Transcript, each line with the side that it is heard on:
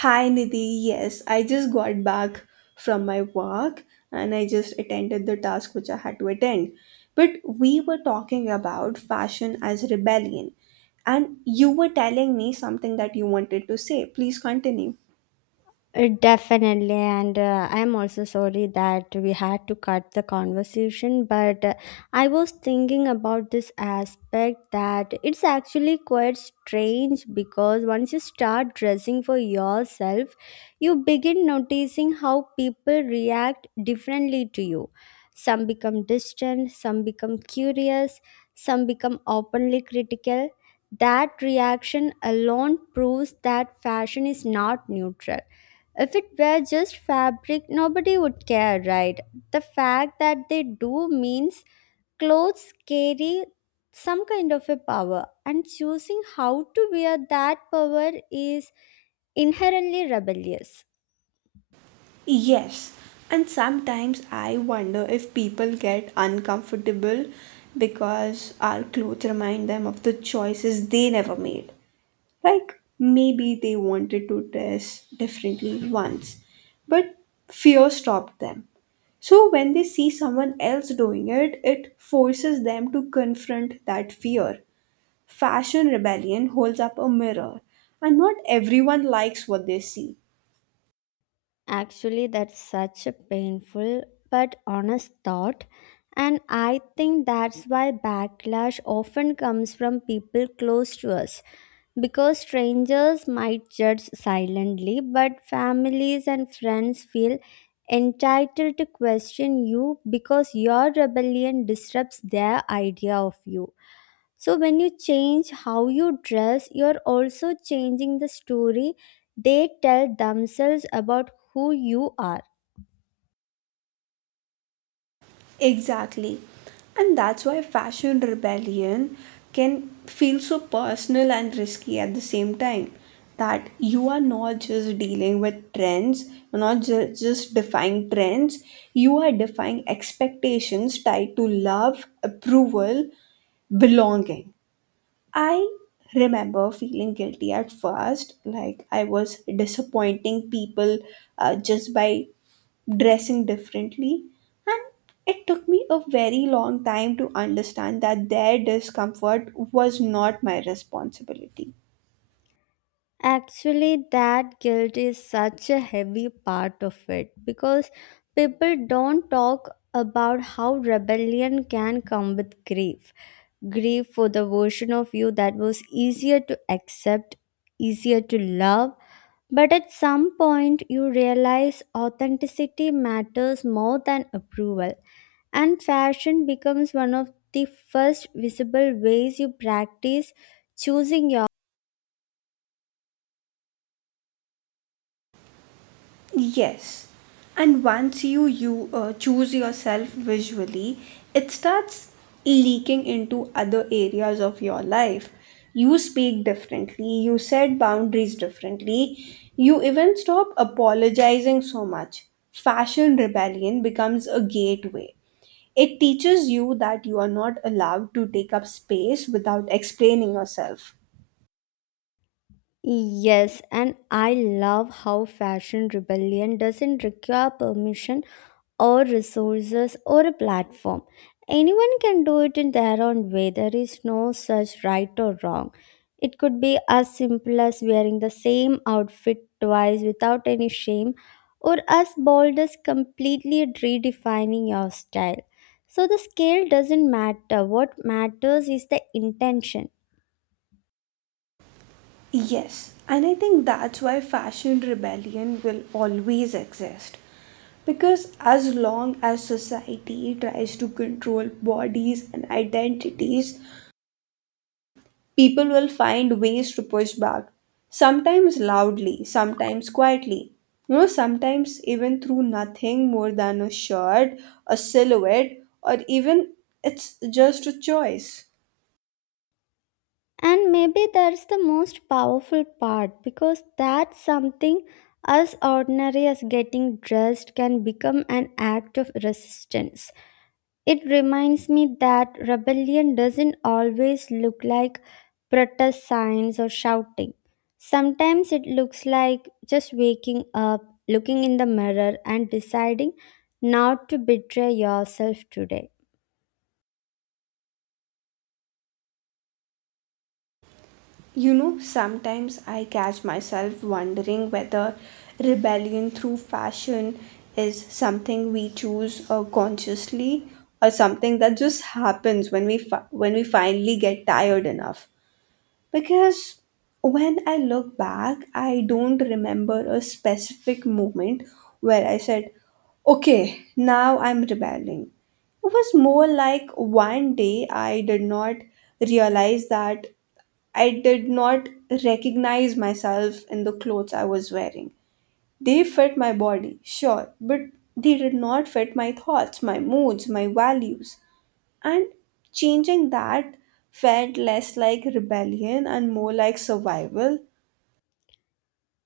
right: Hi Nidhi, yes, I just got back from my work and I just attended the task which I had to attend. But we were talking about fashion as rebellion, and you were telling me something that you wanted to say. Please continue.
left: Definitely, and I'm also sorry that we had to cut the conversation, but I was thinking about this aspect that it's actually quite strange because once you start dressing for yourself, you begin noticing how people react differently to you. Some become distant, some become curious, some become openly critical. That reaction alone proves that fashion is not neutral if it were just fabric, nobody would care, right? The fact that they do means clothes carry some kind of a power, and choosing how to wear that power is inherently rebellious.
right: Yes, and sometimes I wonder if people get uncomfortable because our clothes remind them of the choices they never made. Like maybe they wanted to dress differently once, but fear stopped them. So when they see someone else doing it, it forces them to confront that fear. Fashion rebellion holds up a mirror, and not everyone likes what they see.
left: Actually, that's such a painful but honest thought, and I think that's why backlash often comes from people close to us because strangers might judge silently, but families and friends feel entitled to question you because your rebellion disrupts their idea of you. So, when you change how you dress, you're also changing the story they tell themselves about who you are.
right: Exactly. And that's why fashion rebellion can feel so personal and risky at the same time. That you are not just dealing with trends, you're not just defying trends, you are defying expectations tied to love, approval, belonging. I remember feeling guilty at first, like I was disappointing people just by dressing differently, and it took me a very long time to understand that their discomfort was not my responsibility.
left: Actually, that guilt is such a heavy part of it because people don't talk about how rebellion can come with grief. Grief for the version of you that was easier to accept, easier to love. But at some point, you realize authenticity matters more than approval, and fashion becomes one of the first visible ways you practice choosing your
right: Yes. And once you choose yourself visually, it starts leaking into other areas of your life. You speak differently, you set boundaries differently, you even stop apologizing so much. Fashion rebellion becomes a gateway. It teaches you that you are not allowed to take up space without explaining yourself.
left: Yes, and I love how fashion rebellion doesn't require permission or resources or a platform. Anyone can do it in their own way. There is no such right or wrong. It could be as simple as wearing the same outfit twice without any shame, or as bold as completely redefining your style. So the scale doesn't matter. What matters is the intention.
right: Yes, and I think that's why fashion rebellion will always exist. Because as long as society tries to control bodies and identities, people will find ways to push back. Sometimes loudly, sometimes quietly. You know, sometimes even through nothing more than a shirt, a silhouette, or even it's just a choice.
left: And maybe that's the most powerful part because that's something as ordinary as getting dressed can become an act of resistance. It reminds me that rebellion doesn't always look like protest signs or shouting. Sometimes it looks like just waking up, looking in the mirror, and deciding not to betray yourself today.
right: You know, sometimes I catch myself wondering whether rebellion through fashion is something we choose consciously or something that just happens when we finally get tired enough. Because when I look back, I don't remember a specific moment where I said, "Okay, now I'm rebelling." It was more like one day I did not realize that I did not recognize myself in the clothes I was wearing. They fit my body, sure, but they did not fit my thoughts, my moods, my values. And changing that felt less like rebellion and more like survival.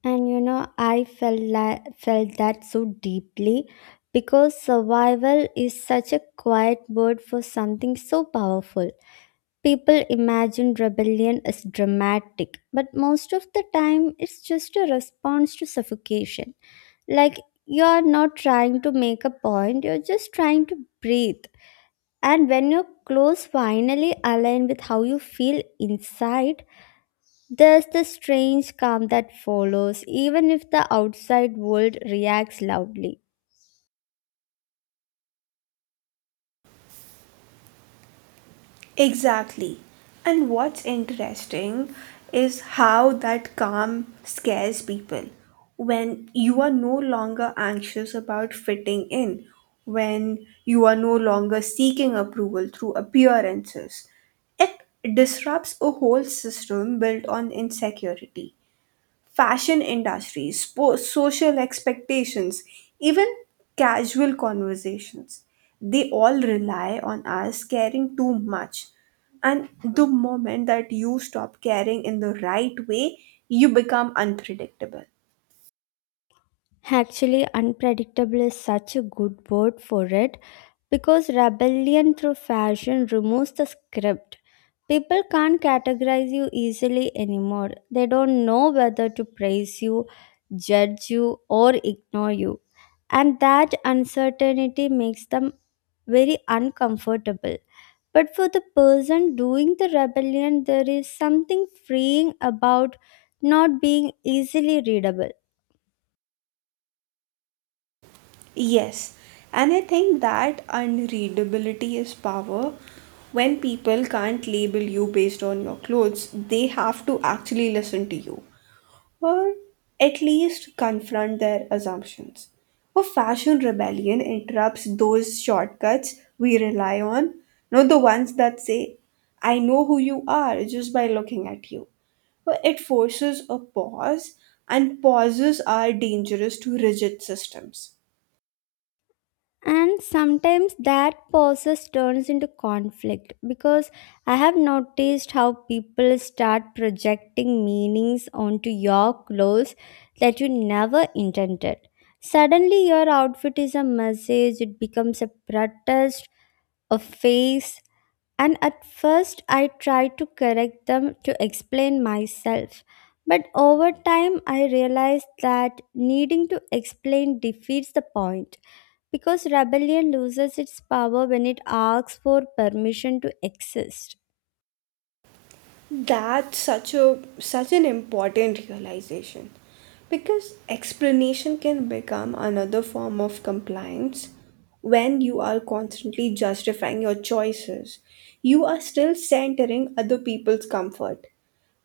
left: And you know, I felt that so deeply because survival is such a quiet word for something so powerful. People imagine rebellion as dramatic, but most of the time it's just a response to suffocation. Like you're not trying to make a point, you're just trying to breathe. And when your clothes finally align with how you feel inside, there's the strange calm that follows, even if the outside world reacts loudly.
right: Exactly. And what's interesting is how that calm scares people. When you are no longer anxious about fitting in, when you are no longer seeking approval through appearances, it disrupts a whole system built on insecurity fashion industry, social expectations, even casual conversations. They all rely on us caring too much. And the moment that you stop caring in the right way, you become unpredictable.
left: Actually, unpredictable is such a good word for it because rebellion through fashion removes the script. People can't categorize you easily anymore. They don't know whether to praise you, judge you, or ignore you. And that uncertainty makes them very uncomfortable. But for the person doing the rebellion, there is something freeing about not being easily readable.
right: Yes, and I think that unreadability is power. When people can't label you based on your clothes, they have to actually listen to you. Or at least confront their assumptions. A fashion rebellion interrupts those shortcuts we rely on, not the ones that say, I know who you are just by looking at you. But it forces a pause, and pauses are dangerous to rigid systems.
left: And sometimes that process turns into conflict because I have noticed how people start projecting meanings onto your clothes that you never intended. Suddenly, your outfit is a message, it becomes a protest, a face. And at first, I try to correct them to explain myself. But over time, I realized that needing to explain defeats the point because rebellion loses its power when it asks for permission to exist.
right: That's such an important realization because explanation can become another form of compliance when you are constantly justifying your choices, you are still centering other people's comfort.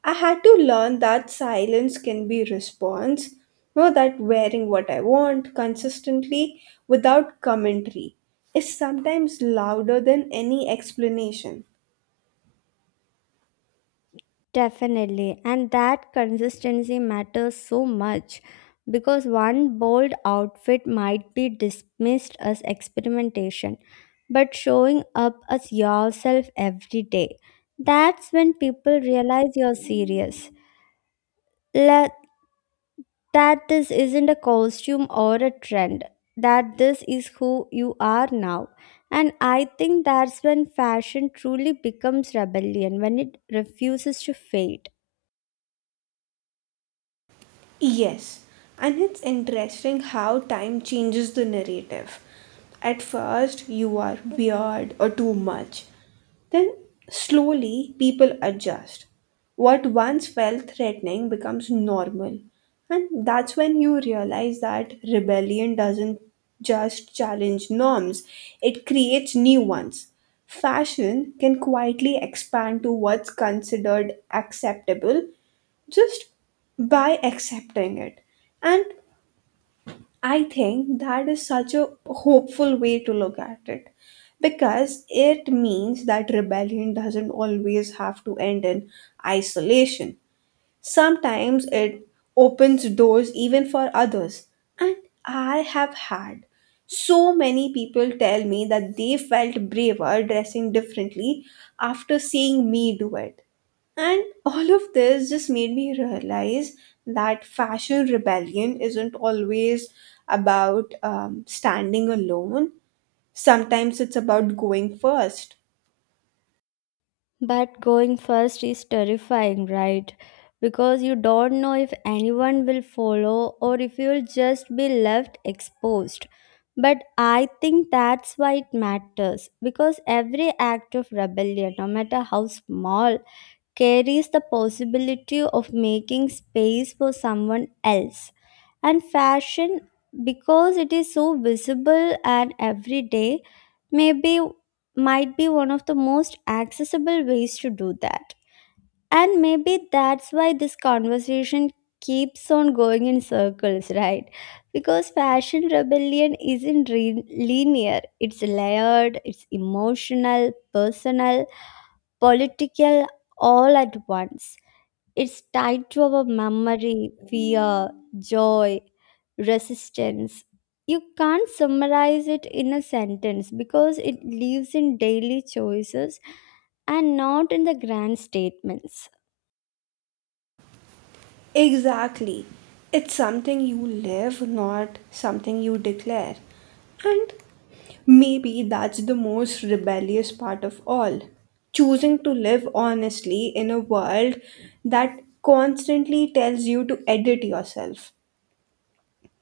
right: I had to learn that silence can be response. You know that wearing what I want consistently without commentary is sometimes louder than any explanation.
left: Definitely. And that consistency matters so much because one bold outfit might be dismissed as experimentation, but showing up as yourself every day. That's when people realize you're serious, that this isn't a costume or a trend, that this is who you are now. And I think that's when fashion truly becomes rebellion, when it refuses to fade.
right: Yes, and it's interesting how time changes the narrative. At first, you are weird or too much. Then, slowly, people adjust. What once felt threatening becomes normal. And that's when you realize that rebellion doesn't just challenge norms, it creates new ones. Fashion can quietly expand to what's considered acceptable just by accepting it. And I think that is such a hopeful way to look at it, because it means that rebellion doesn't always have to end in isolation. Sometimes it opens doors even for others. And I have had so many people tell me that they felt braver dressing differently after seeing me do it. And all of this just made me realize that fashion rebellion isn't always about standing alone. Sometimes it's about going first.
left: But going first is terrifying, right? Because you don't know if anyone will follow or if you'll just be left exposed. But I think that's why it matters because every act of rebellion, no matter how small, carries the possibility of making space for someone else. And fashion, because it is so visible and everyday, maybe might be one of the most accessible ways to do that. And maybe that's why this conversation keeps on going in circles, right? Because fashion rebellion isn't re- linear, it's layered, it's emotional, personal, political, all at once. It's tied to our memory, fear, joy, resistance. You can't summarize it in a sentence because it lives in daily choices and not in the grand statements.
right: Exactly. It's something you live, not something you declare. And maybe that's the most rebellious part of all. Choosing to live honestly in a world that constantly tells you to edit yourself.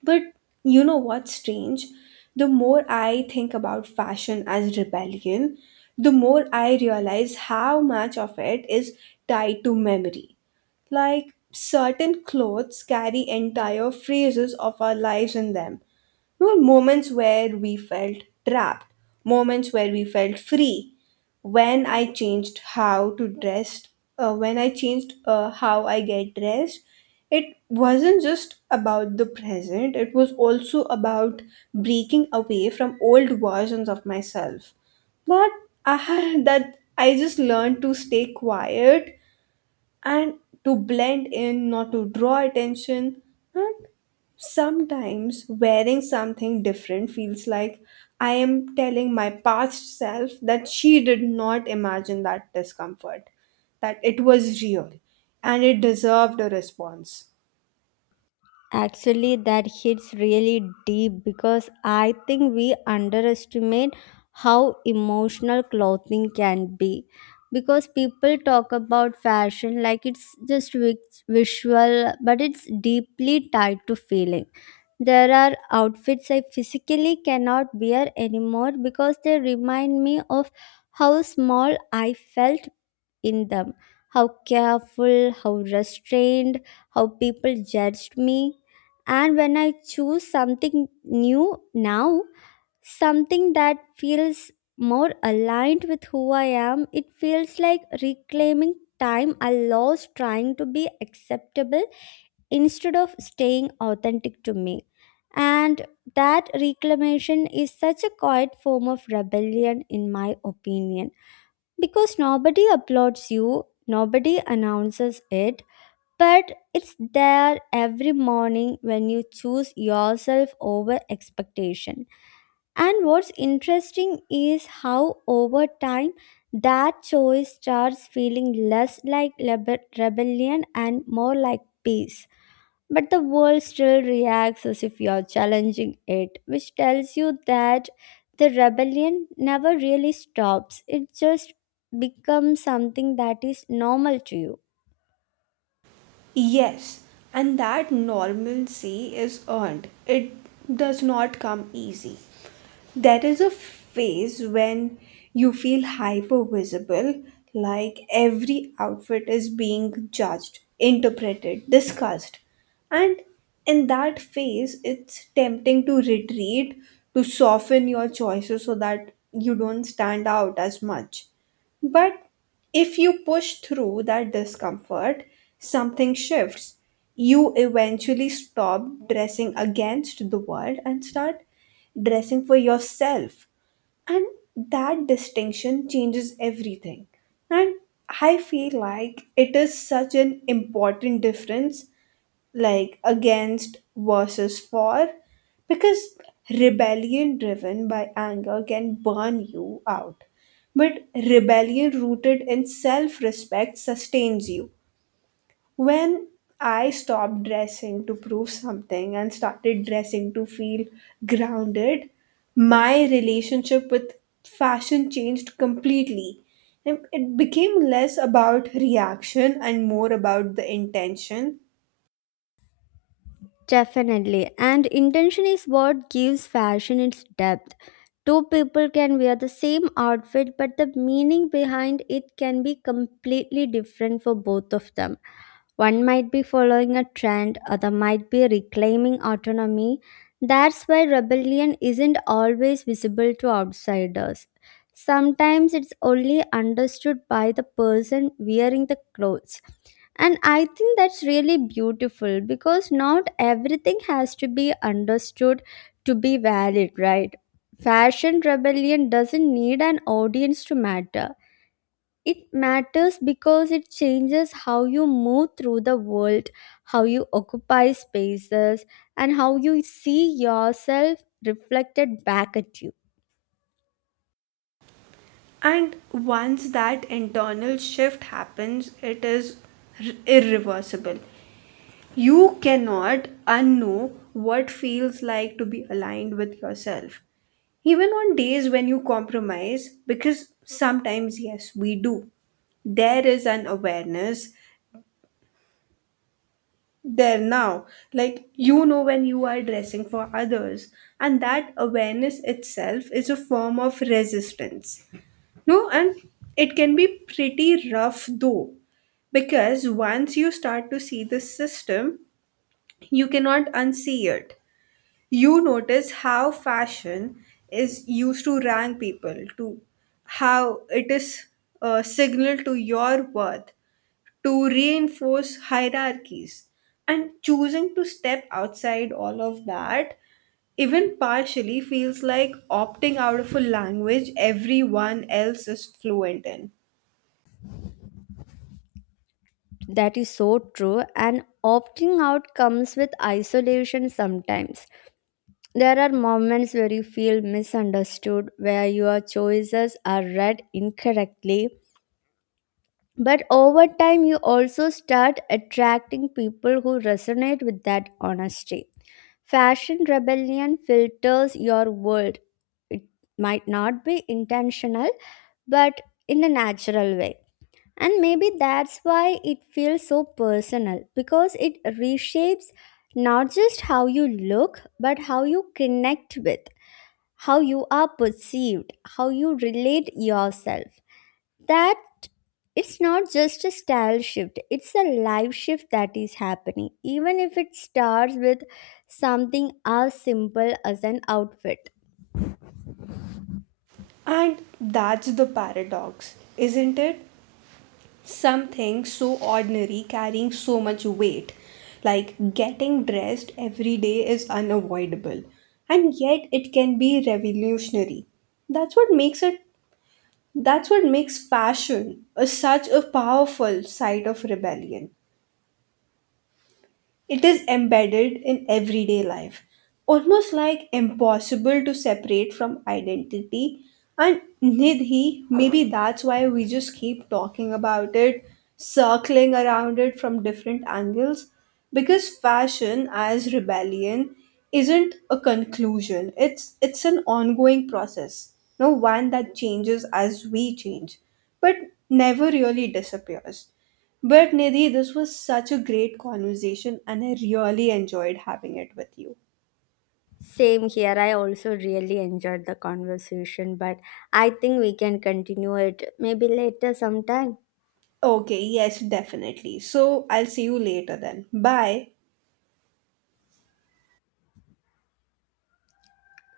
right: But you know what's strange? The more I think about fashion as rebellion, the more I realize how much of it is tied to memory. Like certain clothes carry entire phases of our lives in them, no moments where we felt trapped, moments where we felt free. When I changed how to dress, when I changed how I get dressed, it wasn't just about the present, it was also about breaking away from old versions of myself. That I had that I just learned to stay quiet and to blend in, not to draw attention. And sometimes wearing something different feels like I am telling my past self that she did not imagine that discomfort, that it was real and it deserved a response.
left: Actually, that hits really deep because I think we underestimate how emotional clothing can be. Because people talk about fashion like it's visual, but it's deeply tied to feeling. There are outfits I physically cannot wear anymore because they remind me of how small I felt in them, how careful, how restrained, how people judged me. And when I choose something new now, something that feels more aligned with who I am, it feels like reclaiming time I lost trying to be acceptable instead of staying authentic to me. And that reclamation is such a quiet form of rebellion, in my opinion, because nobody applauds you, nobody announces it, but it's there every morning when you choose yourself over expectation. And what's interesting is how over time that choice starts feeling less like rebellion and more like peace. But the world still reacts as if you're challenging it, which tells you that the rebellion never really stops. It just becomes something that is normal to you.
right: Yes, and that normalcy is earned. It does not come easy. There is a phase when you feel hyper visible, like every outfit is being judged, interpreted, discussed. And in that phase, it's tempting to retreat, to soften your choices so that you don't stand out as much. But if you push through that discomfort, something shifts. You eventually stop dressing against the world and start dressing for yourself. And that distinction changes everything. And I feel like it is such an important difference, like against versus for, because rebellion driven by anger can burn you out, but rebellion rooted in self-respect sustains you. When I stopped dressing to prove something and started dressing to feel grounded, my relationship with fashion changed completely. And it became less about reaction and more about the intention.
left: Definitely. And intention is what gives fashion its depth. Two people can wear the same outfit, but the meaning behind it can be completely different for both of them. One might be following a trend, other might be reclaiming autonomy. That's why rebellion isn't always visible to outsiders. Sometimes it's only understood by the person wearing the clothes. And I think that's really beautiful because not everything has to be understood to be valid, right? Fashion rebellion doesn't need an audience to matter. It matters because it changes how you move through the world, how you occupy spaces, and how you see yourself reflected back at you.
right: And once that internal shift happens, it is irreversible. You cannot unknow what feels like to be aligned with yourself. Even on days when you compromise, because sometimes, yes, we do, there is an awareness there now. Like, you know when you are dressing for others, and that awareness itself is a form of resistance. No, and it can be pretty rough though, because once you start to see the system, you cannot unsee it. You notice how fashion is used to rank people, to how it is a signal to your worth, to reinforce hierarchies. And choosing to step outside all of that, even partially, feels like opting out of a language everyone else is fluent in.
left: That is so true, and opting out comes with isolation sometimes. There are moments where you feel misunderstood, where your choices are read incorrectly. But over time, you also start attracting people who resonate with that honesty. Fashion rebellion filters your world. It might not be intentional, but in a natural way. And maybe that's why it feels so personal because it reshapes not just how you look, but how you connect with, how you are perceived, how you relate yourself, that it's not just a style shift, it's a life shift that is happening even if it starts with something as simple as an outfit.
right: And that's the paradox, isn't it? Something so ordinary carrying so much weight. Like getting dressed every day is unavoidable. And yet it can be revolutionary. That's what makes it that's what makes fashion a, such a powerful site of rebellion. It is embedded in everyday life, almost like impossible to separate from identity. And Nidhi, maybe that's why we just keep talking about it, circling around it from different angles. Because fashion as rebellion isn't a conclusion. It's an ongoing process. No one that changes as we change, but never really disappears. But Nidhi, this was such a great conversation and I really enjoyed having it with you.
left: Same here, I also really enjoyed the conversation, but I think we can continue it maybe later sometime.
right: Okay, yes, definitely. So I'll see you later then. Bye.